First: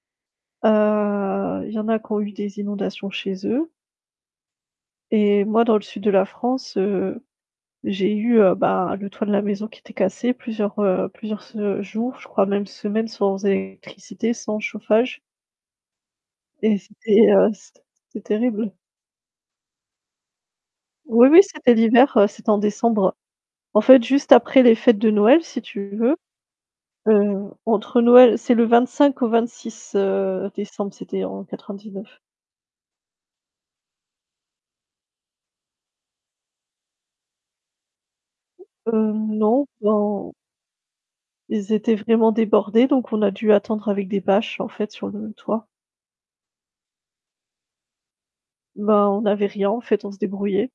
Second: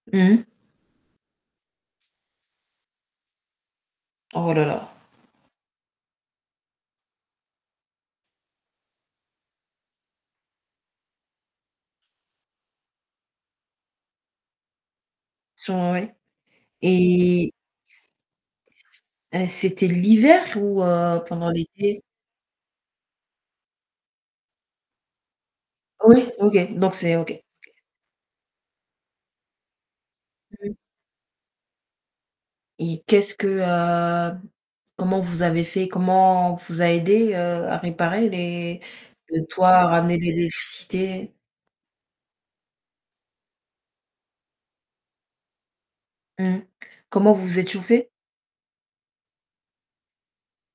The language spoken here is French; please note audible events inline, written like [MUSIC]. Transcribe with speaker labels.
Speaker 1: Mmh mh.
Speaker 2: Heu, il y en a qui ont eu des inondations chez eux
Speaker 1: Oh, là, là.
Speaker 2: et moi dans le sud de la France, heu, j'ai eu, heu, bah, le toit de la maison qui était cassé plusieurs, heu, plusieurs se jours, je crois même semaines sans électricité, sans chauffage
Speaker 1: [UNINTELLIGIBLE]
Speaker 2: et c'était, heu,
Speaker 1: Et
Speaker 2: c'ét c'était terrible.
Speaker 1: heu, c'était l'hiver ou heu,
Speaker 2: Oui oui
Speaker 1: pendant
Speaker 2: c'était
Speaker 1: l'été?
Speaker 2: l'hiver, heu, c'était en décembre. En fait juste après les fêtes de Noël si tu veux,
Speaker 1: Oui, OK, donc c'est OK. OK.
Speaker 2: heu, entre Noël c'est le 25 au 26, heu,
Speaker 1: Mmh mh.
Speaker 2: décembre, c'était en 99.
Speaker 1: Et qu'est-ce que, heu comment vous avez fait? Comment on vous a aidé, heu, à réparer les
Speaker 2: Heu,
Speaker 1: les
Speaker 2: non.
Speaker 1: toits à ramener de
Speaker 2: Non.
Speaker 1: l'électricité?
Speaker 2: Ils étaient vraiment débordés, donc on a dû attendre, avec des bâches, en fait, sur le toit.
Speaker 1: Mmh. Comment, vous vous êtes chauffés?
Speaker 2: Ben, on n'avait rien, en fait, on se débrouillait.